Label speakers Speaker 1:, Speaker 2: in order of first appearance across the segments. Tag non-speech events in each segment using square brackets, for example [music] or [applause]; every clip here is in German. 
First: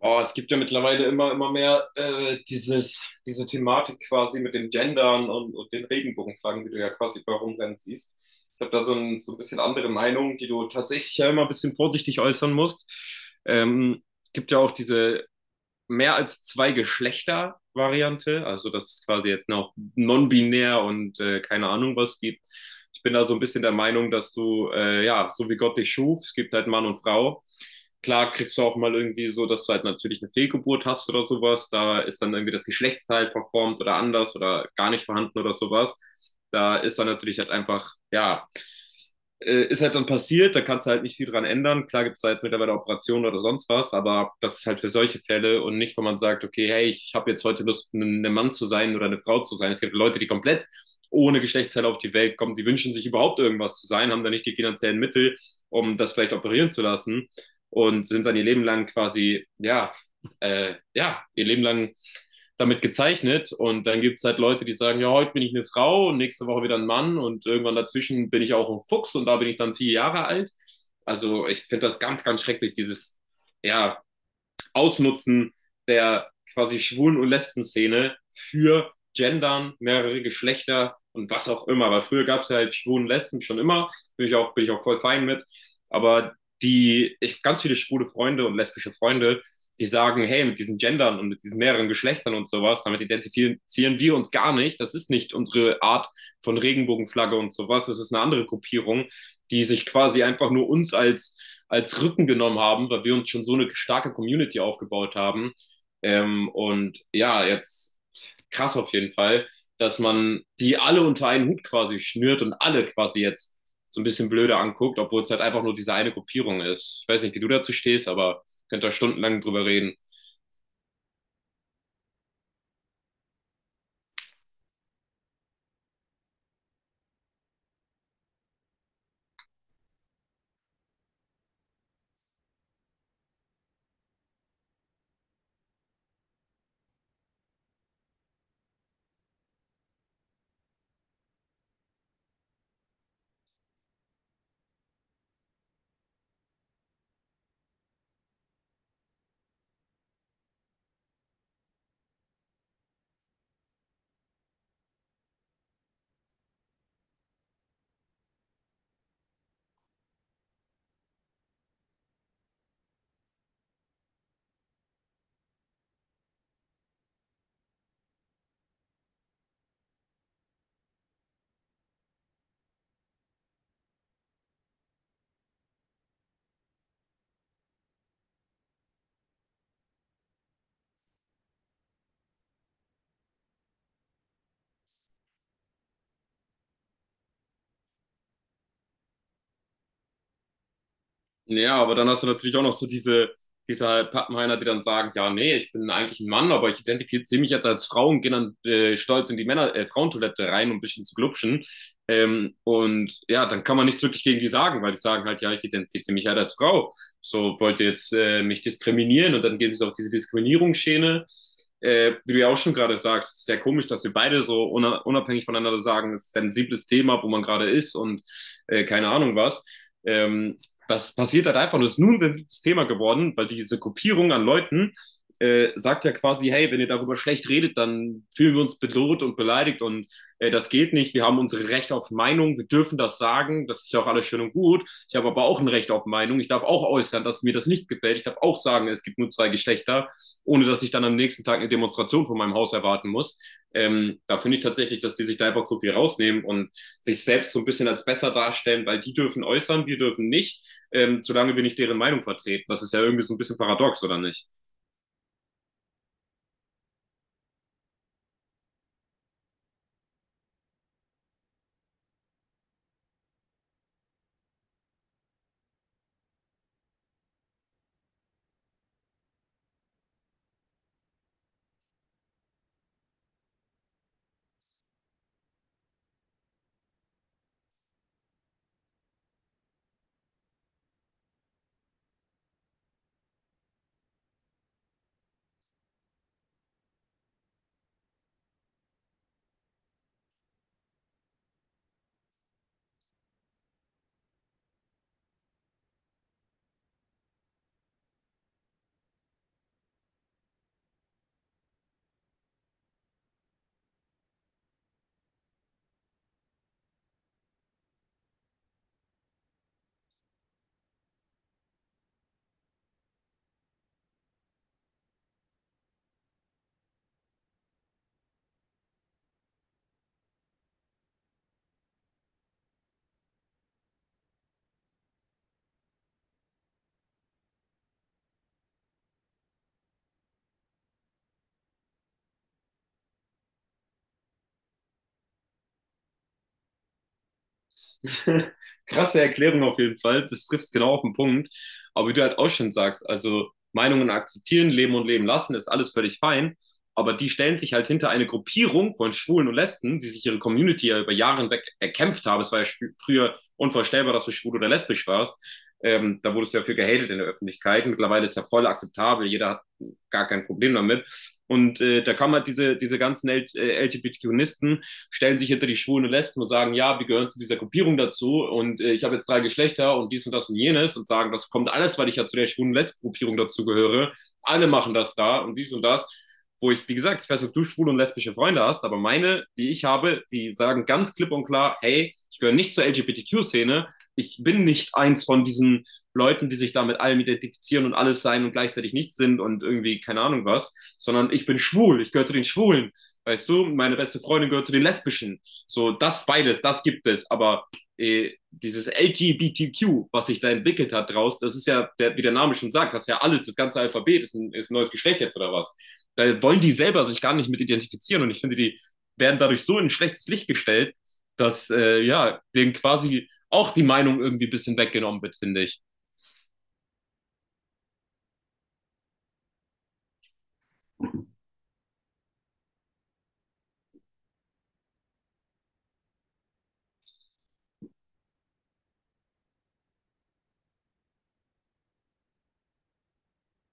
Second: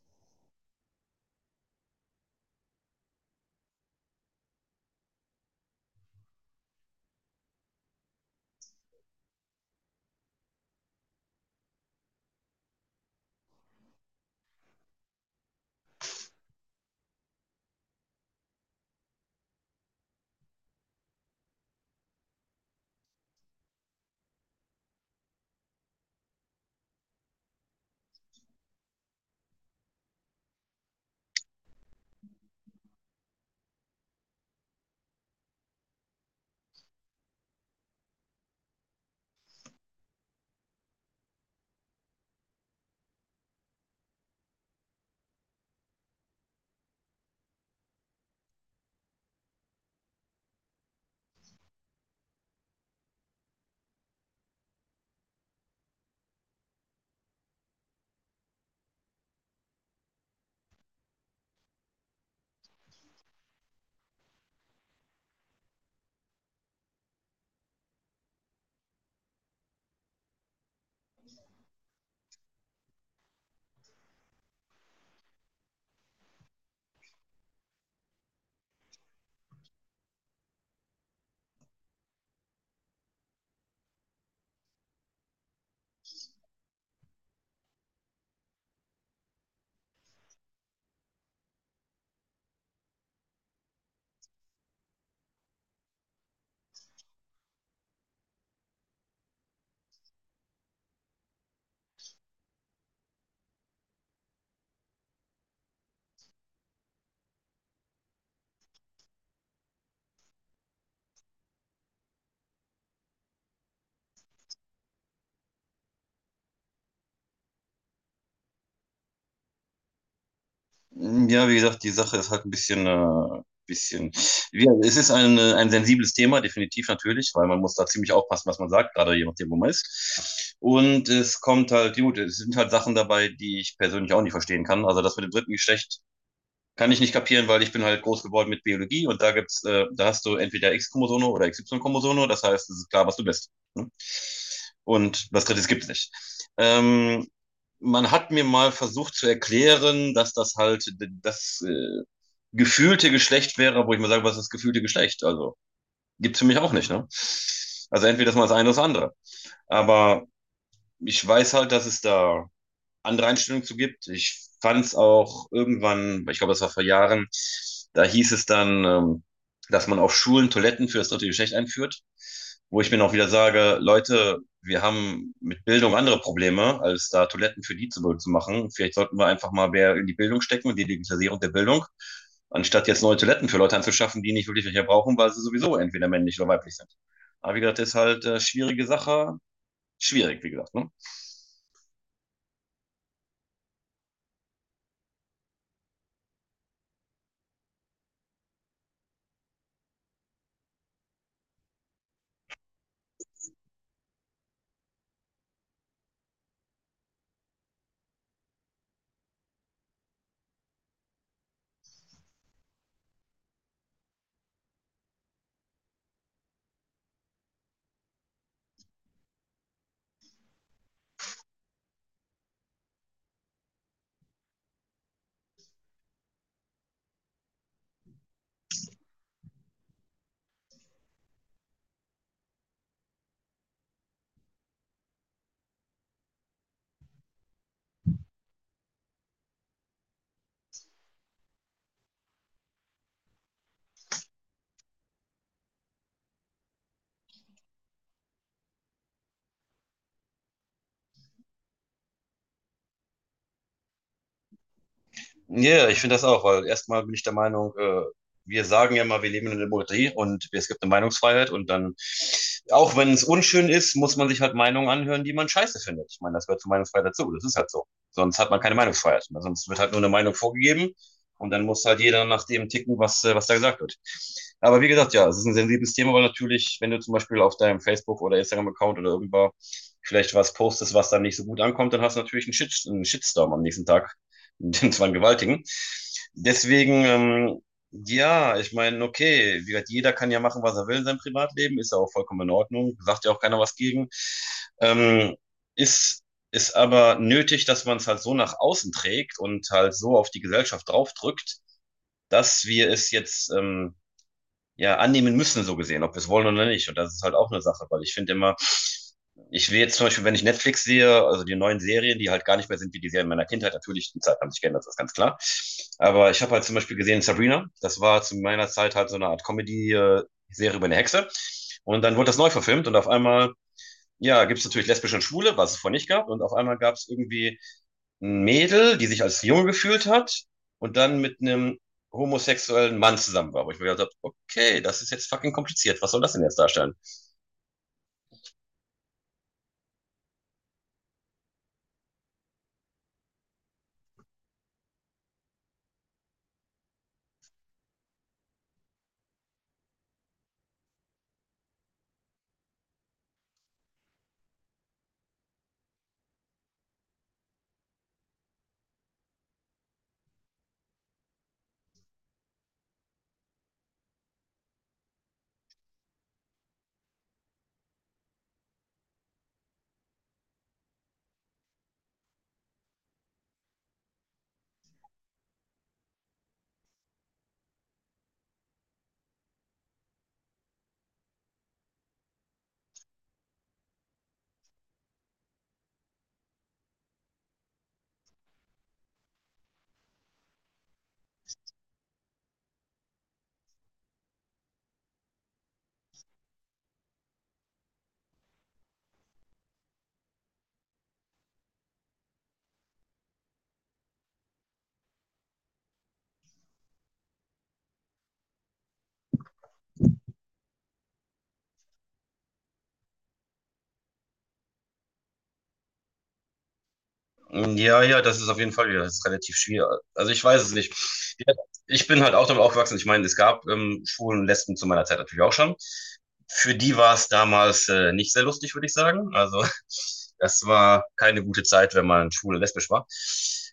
Speaker 1: Oh, es gibt ja mittlerweile immer mehr diese Thematik quasi mit dem Gendern und den Regenbogenflaggen, die du ja quasi bei rumrennen siehst. Ich habe da so ein bisschen andere Meinung, die du tatsächlich ja immer ein bisschen vorsichtig äußern musst. Ähm, Gibt ja auch diese mehr als zwei Geschlechter-Variante, also dass es quasi jetzt noch non-binär und keine Ahnung was gibt. Ich bin da so ein bisschen der Meinung, dass du, ja, so wie Gott dich schuf, es gibt halt Mann und Frau. Klar kriegst du auch mal irgendwie so, dass du halt natürlich eine Fehlgeburt hast oder sowas. Da ist dann irgendwie das Geschlechtsteil verformt oder anders oder gar nicht vorhanden oder sowas. Da ist dann natürlich halt einfach, ja, ist halt dann passiert, da kannst du halt nicht viel dran ändern. Klar gibt es halt mittlerweile Operationen oder sonst was, aber das ist halt für solche Fälle und nicht, wo man sagt, okay, hey, ich habe jetzt heute Lust, ein Mann zu sein oder eine Frau zu sein. Es gibt Leute, die komplett ohne Geschlechtsteile auf die Welt kommen, die wünschen sich überhaupt irgendwas zu sein, haben dann nicht die finanziellen Mittel, um das vielleicht operieren zu lassen und sind dann ihr Leben lang quasi, ja, ja, ihr Leben lang damit gezeichnet. Und dann gibt es halt Leute, die sagen, ja, heute bin ich eine Frau und nächste Woche wieder ein Mann und irgendwann dazwischen bin ich auch ein Fuchs und da bin ich dann vier Jahre alt. Also ich finde das ganz, ganz schrecklich, dieses, ja, Ausnutzen der quasi Schwulen- und Lesben-Szene für Gendern, mehrere Geschlechter und was auch immer. Weil früher gab es halt Schwulen und Lesben schon immer, bin ich auch voll fein mit. Aber die, ich ganz viele schwule Freunde und lesbische Freunde, die sagen, hey, mit diesen Gendern und mit diesen mehreren Geschlechtern und sowas, damit identifizieren wir uns gar nicht. Das ist nicht unsere Art von Regenbogenflagge und sowas. Das ist eine andere Gruppierung, die sich quasi einfach nur uns als Rücken genommen haben, weil wir uns schon so eine starke Community aufgebaut haben. Und ja, jetzt krass auf jeden Fall, dass man die alle unter einen Hut quasi schnürt und alle quasi jetzt so ein bisschen blöder anguckt, obwohl es halt einfach nur diese eine Gruppierung ist. Ich weiß nicht, wie du dazu stehst, aber könnt da stundenlang drüber reden.
Speaker 2: Hm, ja, wie gesagt, die Sache ist halt ein bisschen, bisschen. Wie, es ist ein sensibles Thema, definitiv natürlich, weil man muss da ziemlich aufpassen, was man sagt, gerade je nachdem, wo man ist. Und es kommt halt, gut, es sind halt Sachen dabei, die ich persönlich auch nicht verstehen kann. Also das mit dem dritten Geschlecht kann ich nicht kapieren, weil ich bin halt groß geworden mit Biologie und da gibt's, da hast du entweder X-Chromosome oder y chromosome, das heißt, es ist klar, was du bist. Ne? Und was Drittes gibt's nicht. Ähm, Man hat mir mal versucht zu erklären, dass das halt das gefühlte Geschlecht wäre, wo ich mal sage, was ist das gefühlte Geschlecht? Also gibt's für mich auch nicht. Ne? Also entweder das mal das eine oder das andere. Aber ich weiß halt, dass es da andere Einstellung zu gibt. Ich fand es auch irgendwann, ich glaube, das war vor Jahren, da hieß es dann, dass man auf Schulen Toiletten für das dritte Geschlecht einführt, wo ich mir auch wieder sage, Leute, wir haben mit Bildung andere Probleme, als da Toiletten für die zu machen. Vielleicht sollten wir einfach mal mehr in die Bildung stecken und die Digitalisierung der Bildung, anstatt jetzt neue Toiletten für Leute anzuschaffen, die nicht wirklich welche brauchen, weil sie sowieso entweder männlich oder weiblich sind. Aber wie gesagt, das ist halt schwierige Sache. Schwierig, wie gesagt. Ne?
Speaker 1: Ja, aber dann hast du natürlich auch noch so diese halt Pappenheimer, die dann sagen, ja, nee, ich bin eigentlich ein Mann, aber ich identifiziere mich jetzt als Frau und gehe dann stolz in die Frauentoilette rein, um ein bisschen zu glupschen. Und ja, dann kann man nichts wirklich gegen die sagen, weil die sagen halt, ja, ich identifiziere mich halt als Frau. So, wollt ihr jetzt mich diskriminieren? Und dann geht es auf diese Diskriminierungsschiene. Wie du ja auch schon gerade sagst, es ist sehr komisch, dass wir beide so unabhängig voneinander sagen, es ist ein sensibles Thema, wo man gerade ist und keine Ahnung was. Ähm, Was passiert halt einfach. Und es ist nun ein sensibles Thema geworden, weil diese Gruppierung an Leuten sagt ja quasi, hey, wenn ihr darüber schlecht redet, dann fühlen wir uns bedroht und beleidigt und das geht nicht. Wir haben unsere Rechte auf Meinung, wir dürfen das sagen, das ist ja auch alles schön und gut. Ich habe aber auch ein Recht auf Meinung. Ich darf auch äußern, dass mir das nicht gefällt. Ich darf auch sagen, es gibt nur zwei Geschlechter, ohne dass ich dann am nächsten Tag eine Demonstration von meinem Haus erwarten muss. Da finde ich tatsächlich, dass die sich da einfach zu viel rausnehmen und sich selbst so ein bisschen als besser darstellen, weil die dürfen äußern, wir dürfen nicht solange wir nicht deren Meinung vertreten. Das ist ja irgendwie so ein bisschen paradox, oder nicht?
Speaker 2: Ja, ich finde das auch, weil erstmal bin ich der Meinung, wir sagen ja immer, wir leben in einer Demokratie und es gibt eine Meinungsfreiheit, und dann, auch wenn es unschön ist, muss man sich halt Meinungen anhören, die man scheiße findet. Ich meine, das gehört zur Meinungsfreiheit dazu, das ist halt so. Sonst hat man keine Meinungsfreiheit. Also sonst wird halt nur eine Meinung vorgegeben und dann muss halt jeder nach dem ticken, was da gesagt wird. Aber wie gesagt, ja, es ist ein sensibles Thema, weil natürlich, wenn du zum Beispiel auf deinem Facebook- oder Instagram-Account oder irgendwo vielleicht was postest, was dann nicht so gut ankommt, dann hast du natürlich einen, Shit, einen Shitstorm am nächsten Tag, den zwar gewaltigen. Deswegen, ja, ich meine, okay, wie gesagt, jeder kann ja machen, was er will in seinem Privatleben, ist ja auch vollkommen in Ordnung, sagt ja auch keiner was gegen. Ähm, ist, ist aber nötig, dass man es halt so nach außen trägt und halt so auf die Gesellschaft draufdrückt, dass wir es jetzt ja annehmen müssen, so gesehen, ob wir es wollen oder nicht. Und das ist halt auch eine Sache, weil ich finde immer, ich will jetzt zum Beispiel, wenn ich Netflix sehe, also die neuen Serien, die halt gar nicht mehr sind wie die Serien meiner Kindheit, natürlich, die Zeiten haben sich geändert, das ist ganz klar. Aber ich habe halt zum Beispiel gesehen Sabrina, das war zu meiner Zeit halt so eine Art Comedy-Serie über eine Hexe. Und dann wurde das neu verfilmt und auf einmal, ja, gibt es natürlich lesbische und Schwule, was es vorher nicht gab. Und auf einmal gab es irgendwie ein Mädel, die sich als Junge gefühlt hat und dann mit einem homosexuellen Mann zusammen war. Wo ich mir gedacht habe, okay, das ist jetzt fucking kompliziert. Was soll das denn jetzt darstellen?
Speaker 1: [laughs] Krasse Erklärung auf jeden Fall. Das trifft es genau auf den Punkt. Aber wie du halt auch schon sagst, also Meinungen akzeptieren, leben und leben lassen, ist alles völlig fein. Aber die stellen sich halt hinter eine Gruppierung von Schwulen und Lesben, die sich ihre Community ja über Jahre hinweg erkämpft haben. Es war ja früher unvorstellbar, dass du schwul oder lesbisch warst. Da wurde es ja für gehatet in der Öffentlichkeit. Mittlerweile ist ja voll akzeptabel. Jeder hat gar kein Problem damit. Und da kann man halt diese ganzen LGBTQisten stellen sich hinter die schwulen und Lesben und sagen, ja, wir gehören zu dieser Gruppierung dazu und ich habe jetzt drei Geschlechter und dies und das und jenes und sagen, das kommt alles, weil ich ja zu der schwulen und Lesben-Gruppierung dazugehöre. Alle machen das da und dies und das. Wo ich, wie gesagt, ich weiß nicht, ob du schwule und lesbische Freunde hast, aber meine, die ich habe, die sagen ganz klipp und klar, hey, ich gehöre nicht zur LGBTQ-Szene, ich bin nicht eins von diesen Leuten, die sich da mit allem identifizieren und alles sein und gleichzeitig nichts sind und irgendwie keine Ahnung was, sondern ich bin schwul, ich gehöre zu den Schwulen. Weißt du, meine beste Freundin gehört zu den Lesbischen. So, das beides, das gibt es. Aber dieses LGBTQ, was sich da entwickelt hat draus, das ist ja, der, wie der Name schon sagt, das ist ja alles, das ganze Alphabet ist ist ein neues Geschlecht jetzt oder was. Da wollen die selber sich gar nicht mit identifizieren und ich finde, die werden dadurch so in ein schlechtes Licht gestellt, dass ja, denen quasi auch die Meinung irgendwie ein bisschen weggenommen wird, finde ich.
Speaker 2: Ja, ja, das ist auf jeden Fall, ja, das ist relativ schwierig. Also ich weiß es nicht. Ja, ich bin halt auch damit aufgewachsen. Ich meine, es gab Schwulen und Lesben zu meiner Zeit natürlich auch schon. Für die war es damals nicht sehr lustig, würde ich sagen. Also [laughs] das war keine gute Zeit, wenn man schwul und lesbisch war.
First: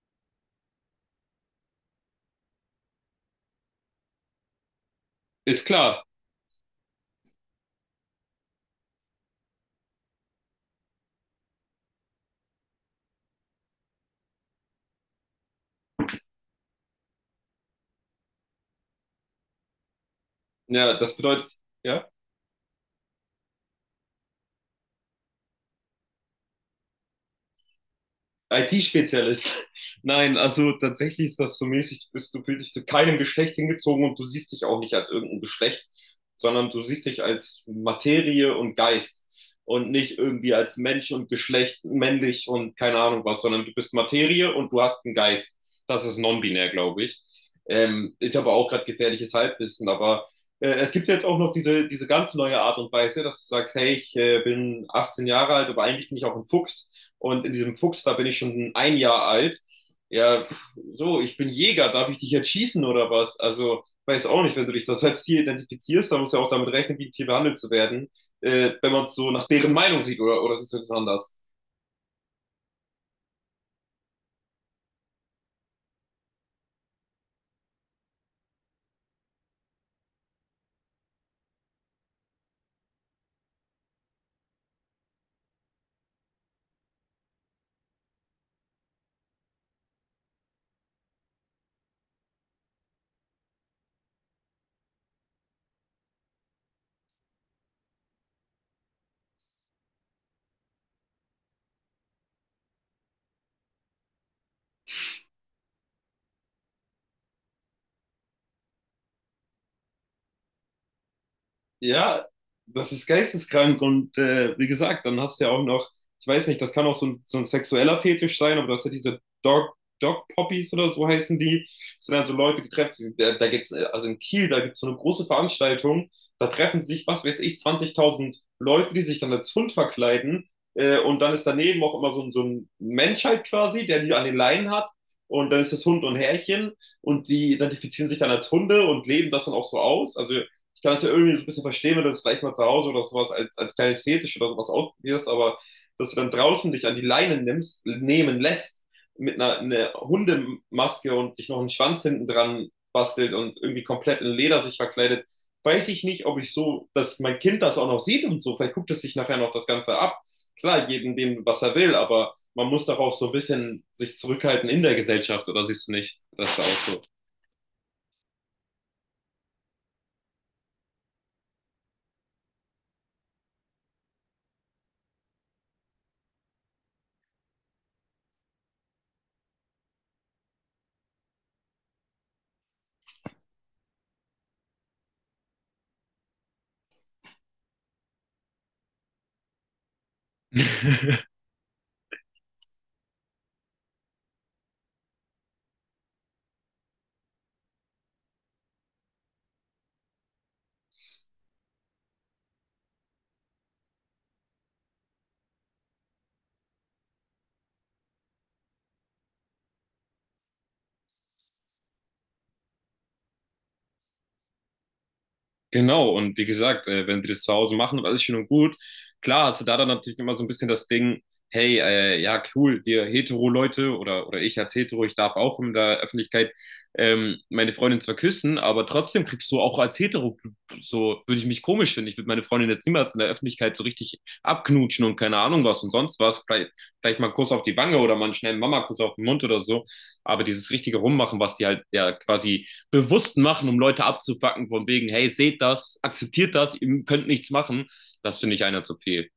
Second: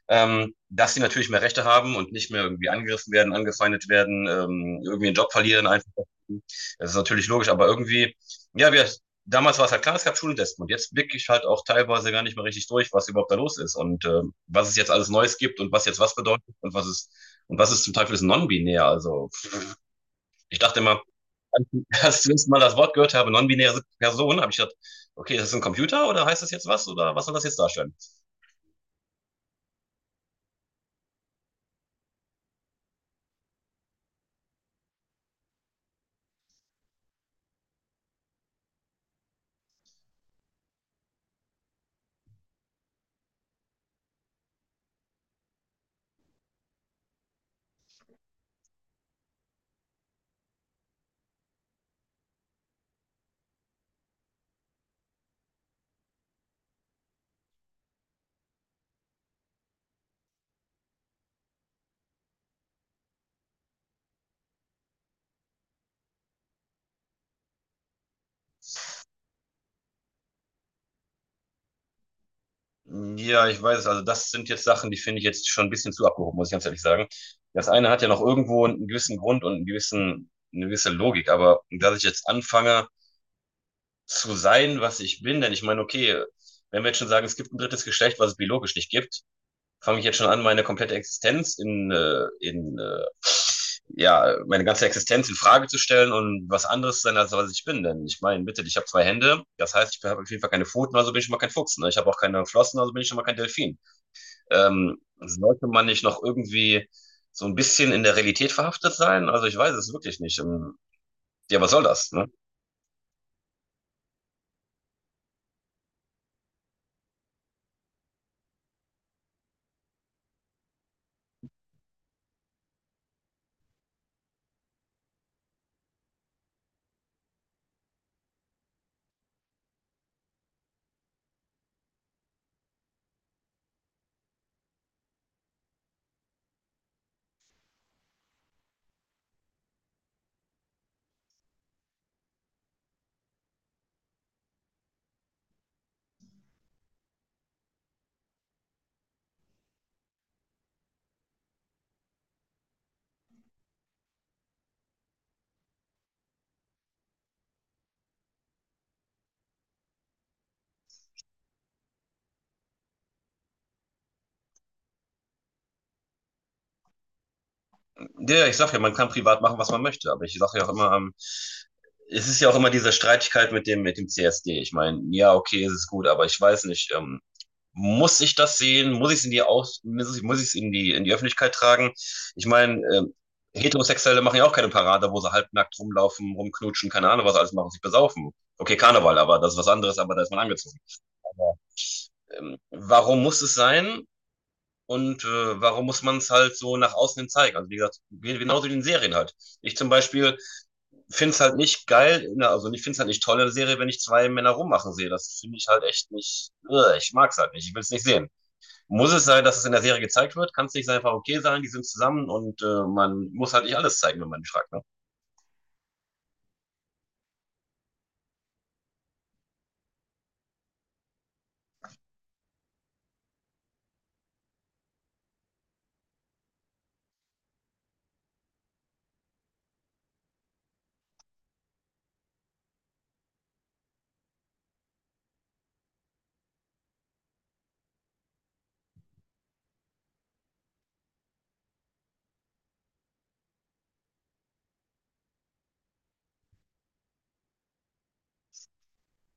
Speaker 2: Dass sie natürlich mehr Rechte haben und nicht mehr irgendwie angegriffen werden, angefeindet werden, irgendwie einen Job
Speaker 1: Ist
Speaker 2: verlieren, einfach.
Speaker 1: klar.
Speaker 2: Das ist natürlich logisch, aber irgendwie, ja, wir, damals war es halt klar, es gab Schultesten und jetzt blicke ich halt auch teilweise gar nicht mehr richtig durch, was überhaupt da los ist und was es jetzt alles Neues gibt und was jetzt was bedeutet und was ist zum Teil für das Non-Binär. Also ich dachte
Speaker 1: Ja,
Speaker 2: immer,
Speaker 1: das bedeutet,
Speaker 2: als
Speaker 1: ja.
Speaker 2: ich [laughs] zuerst mal das Wort gehört habe, non-binäre Person, habe ich gedacht, okay, ist das ein Computer oder heißt das jetzt was oder was soll das jetzt darstellen?
Speaker 1: IT-Spezialist. [laughs] Nein, also tatsächlich ist das so mäßig, du bist, du fühlst dich zu keinem Geschlecht hingezogen und du siehst dich auch nicht als irgendein Geschlecht, sondern du siehst dich als Materie und Geist und nicht irgendwie als Mensch und Geschlecht, männlich und keine Ahnung was, sondern du bist Materie und du hast einen Geist. Das ist non-binär, glaube ich. Ist aber auch gerade gefährliches Halbwissen, aber es gibt ja jetzt auch noch diese ganz neue Art und Weise, dass du sagst, hey, ich bin 18 Jahre alt, aber eigentlich bin ich auch ein Fuchs. Und in diesem Fuchs, da bin ich schon ein Jahr alt. Ja, pff, so, ich bin Jäger, darf ich dich jetzt schießen oder was? Also, weiß auch nicht, wenn du dich das als Tier identifizierst, dann musst du ja auch damit rechnen, wie ein Tier behandelt zu werden, wenn man es so nach deren Meinung sieht oder siehst du das anders?
Speaker 2: Ja, ich weiß, also das sind jetzt Sachen, die finde ich jetzt schon ein bisschen zu abgehoben, muss ich ganz ehrlich sagen. Das eine hat ja noch irgendwo einen gewissen Grund und einen gewissen, eine gewisse Logik, aber dass ich jetzt anfange, zu sein, was ich bin. Denn ich meine, okay, wenn wir jetzt schon sagen, es gibt ein drittes Geschlecht, was es biologisch nicht gibt, fange ich jetzt schon an, meine komplette Existenz in ja, meine ganze Existenz in Frage zu stellen und was anderes sein, als was ich bin. Denn ich meine, bitte, ich habe zwei Hände, das heißt, ich habe auf jeden Fall keine Pfoten, also bin ich schon mal kein Fuchs. Ne? Ich habe auch keine Flossen, also bin ich schon mal kein Delfin. Sollte man nicht noch irgendwie so ein bisschen in der Realität verhaftet sein? Also ich weiß es wirklich nicht. Ja, was soll das?
Speaker 1: Ja,
Speaker 2: Ne?
Speaker 1: das ist geisteskrank und wie gesagt, dann hast du ja auch noch, ich weiß nicht, das kann auch so ein sexueller Fetisch sein, aber du hast ja diese Dog Poppies oder so heißen die. Das sind halt so Leute getrefft, da gibt's, also in Kiel, da gibt's so eine große Veranstaltung, da treffen sich, was weiß ich, 20.000 Leute, die sich dann als Hund verkleiden und dann ist daneben auch immer so, so ein Mensch halt quasi, der die an den Leinen hat und dann ist das Hund und Herrchen und die identifizieren sich dann als Hunde und leben das dann auch so aus, also ich kann das ja irgendwie so ein bisschen verstehen, wenn du das vielleicht mal zu Hause oder sowas als kleines Fetisch oder sowas ausprobierst, aber dass du dann draußen dich an die Leine nimmst, nehmen lässt, mit einer Hundemaske und sich noch einen Schwanz hinten dran bastelt und irgendwie komplett in Leder sich verkleidet, weiß ich nicht, ob ich so, dass mein Kind das auch noch sieht und so. Vielleicht guckt es sich nachher noch das Ganze ab. Klar, jedem dem, was er will, aber man muss doch auch so ein bisschen sich zurückhalten in der Gesellschaft, oder siehst du nicht, dass da auch so.
Speaker 2: Ja, ja, ich sag ja, man kann privat machen, was man möchte, aber ich sage ja auch immer, es ist ja auch immer diese Streitigkeit mit dem CSD. Ich meine, ja, okay, es ist gut, aber ich weiß nicht, muss ich das sehen? Muss ich es in die Aus muss ich es in die Öffentlichkeit tragen? Ich meine, Heterosexuelle machen ja auch keine Parade, wo sie halbnackt rumlaufen, rumknutschen, keine Ahnung, was sie alles machen, sich besaufen. Okay, Karneval, aber das ist was anderes, aber da ist man angezogen.
Speaker 1: [laughs]
Speaker 2: Aber, warum muss es sein? Und warum muss man es halt so nach außen hin zeigen? Also wie gesagt, genauso wie in Serien halt. Ich zum Beispiel finde es halt nicht geil, ne, also ich finde es halt nicht toll in der Serie, wenn ich zwei Männer rummachen sehe. Das finde ich halt echt nicht, ich mag es halt nicht, ich will es nicht sehen. Muss es sein, dass es in der Serie gezeigt wird? Kann es nicht einfach okay sein, die sind zusammen und man muss halt nicht alles zeigen, wenn man fragt, ne?
Speaker 1: Genau, und wie gesagt, wenn die das zu Hause machen und alles schön und gut, klar hast du da dann natürlich immer so ein bisschen das Ding, hey, ja, cool, wir Hetero-Leute oder ich als Hetero, ich darf auch in der Öffentlichkeit meine Freundin zwar küssen, aber trotzdem kriegst du auch als Hetero, so würde ich mich komisch finden, ich würde meine Freundin jetzt niemals in der Öffentlichkeit so richtig abknutschen und keine Ahnung was und sonst was, vielleicht mal einen Kuss auf die Wange oder mal einen schnellen Mama-Kuss auf den Mund oder so, aber dieses richtige Rummachen, was die halt ja quasi bewusst machen, um Leute abzupacken, von wegen, hey, seht das, akzeptiert das, ihr könnt nichts machen, das finde ich einer zu viel.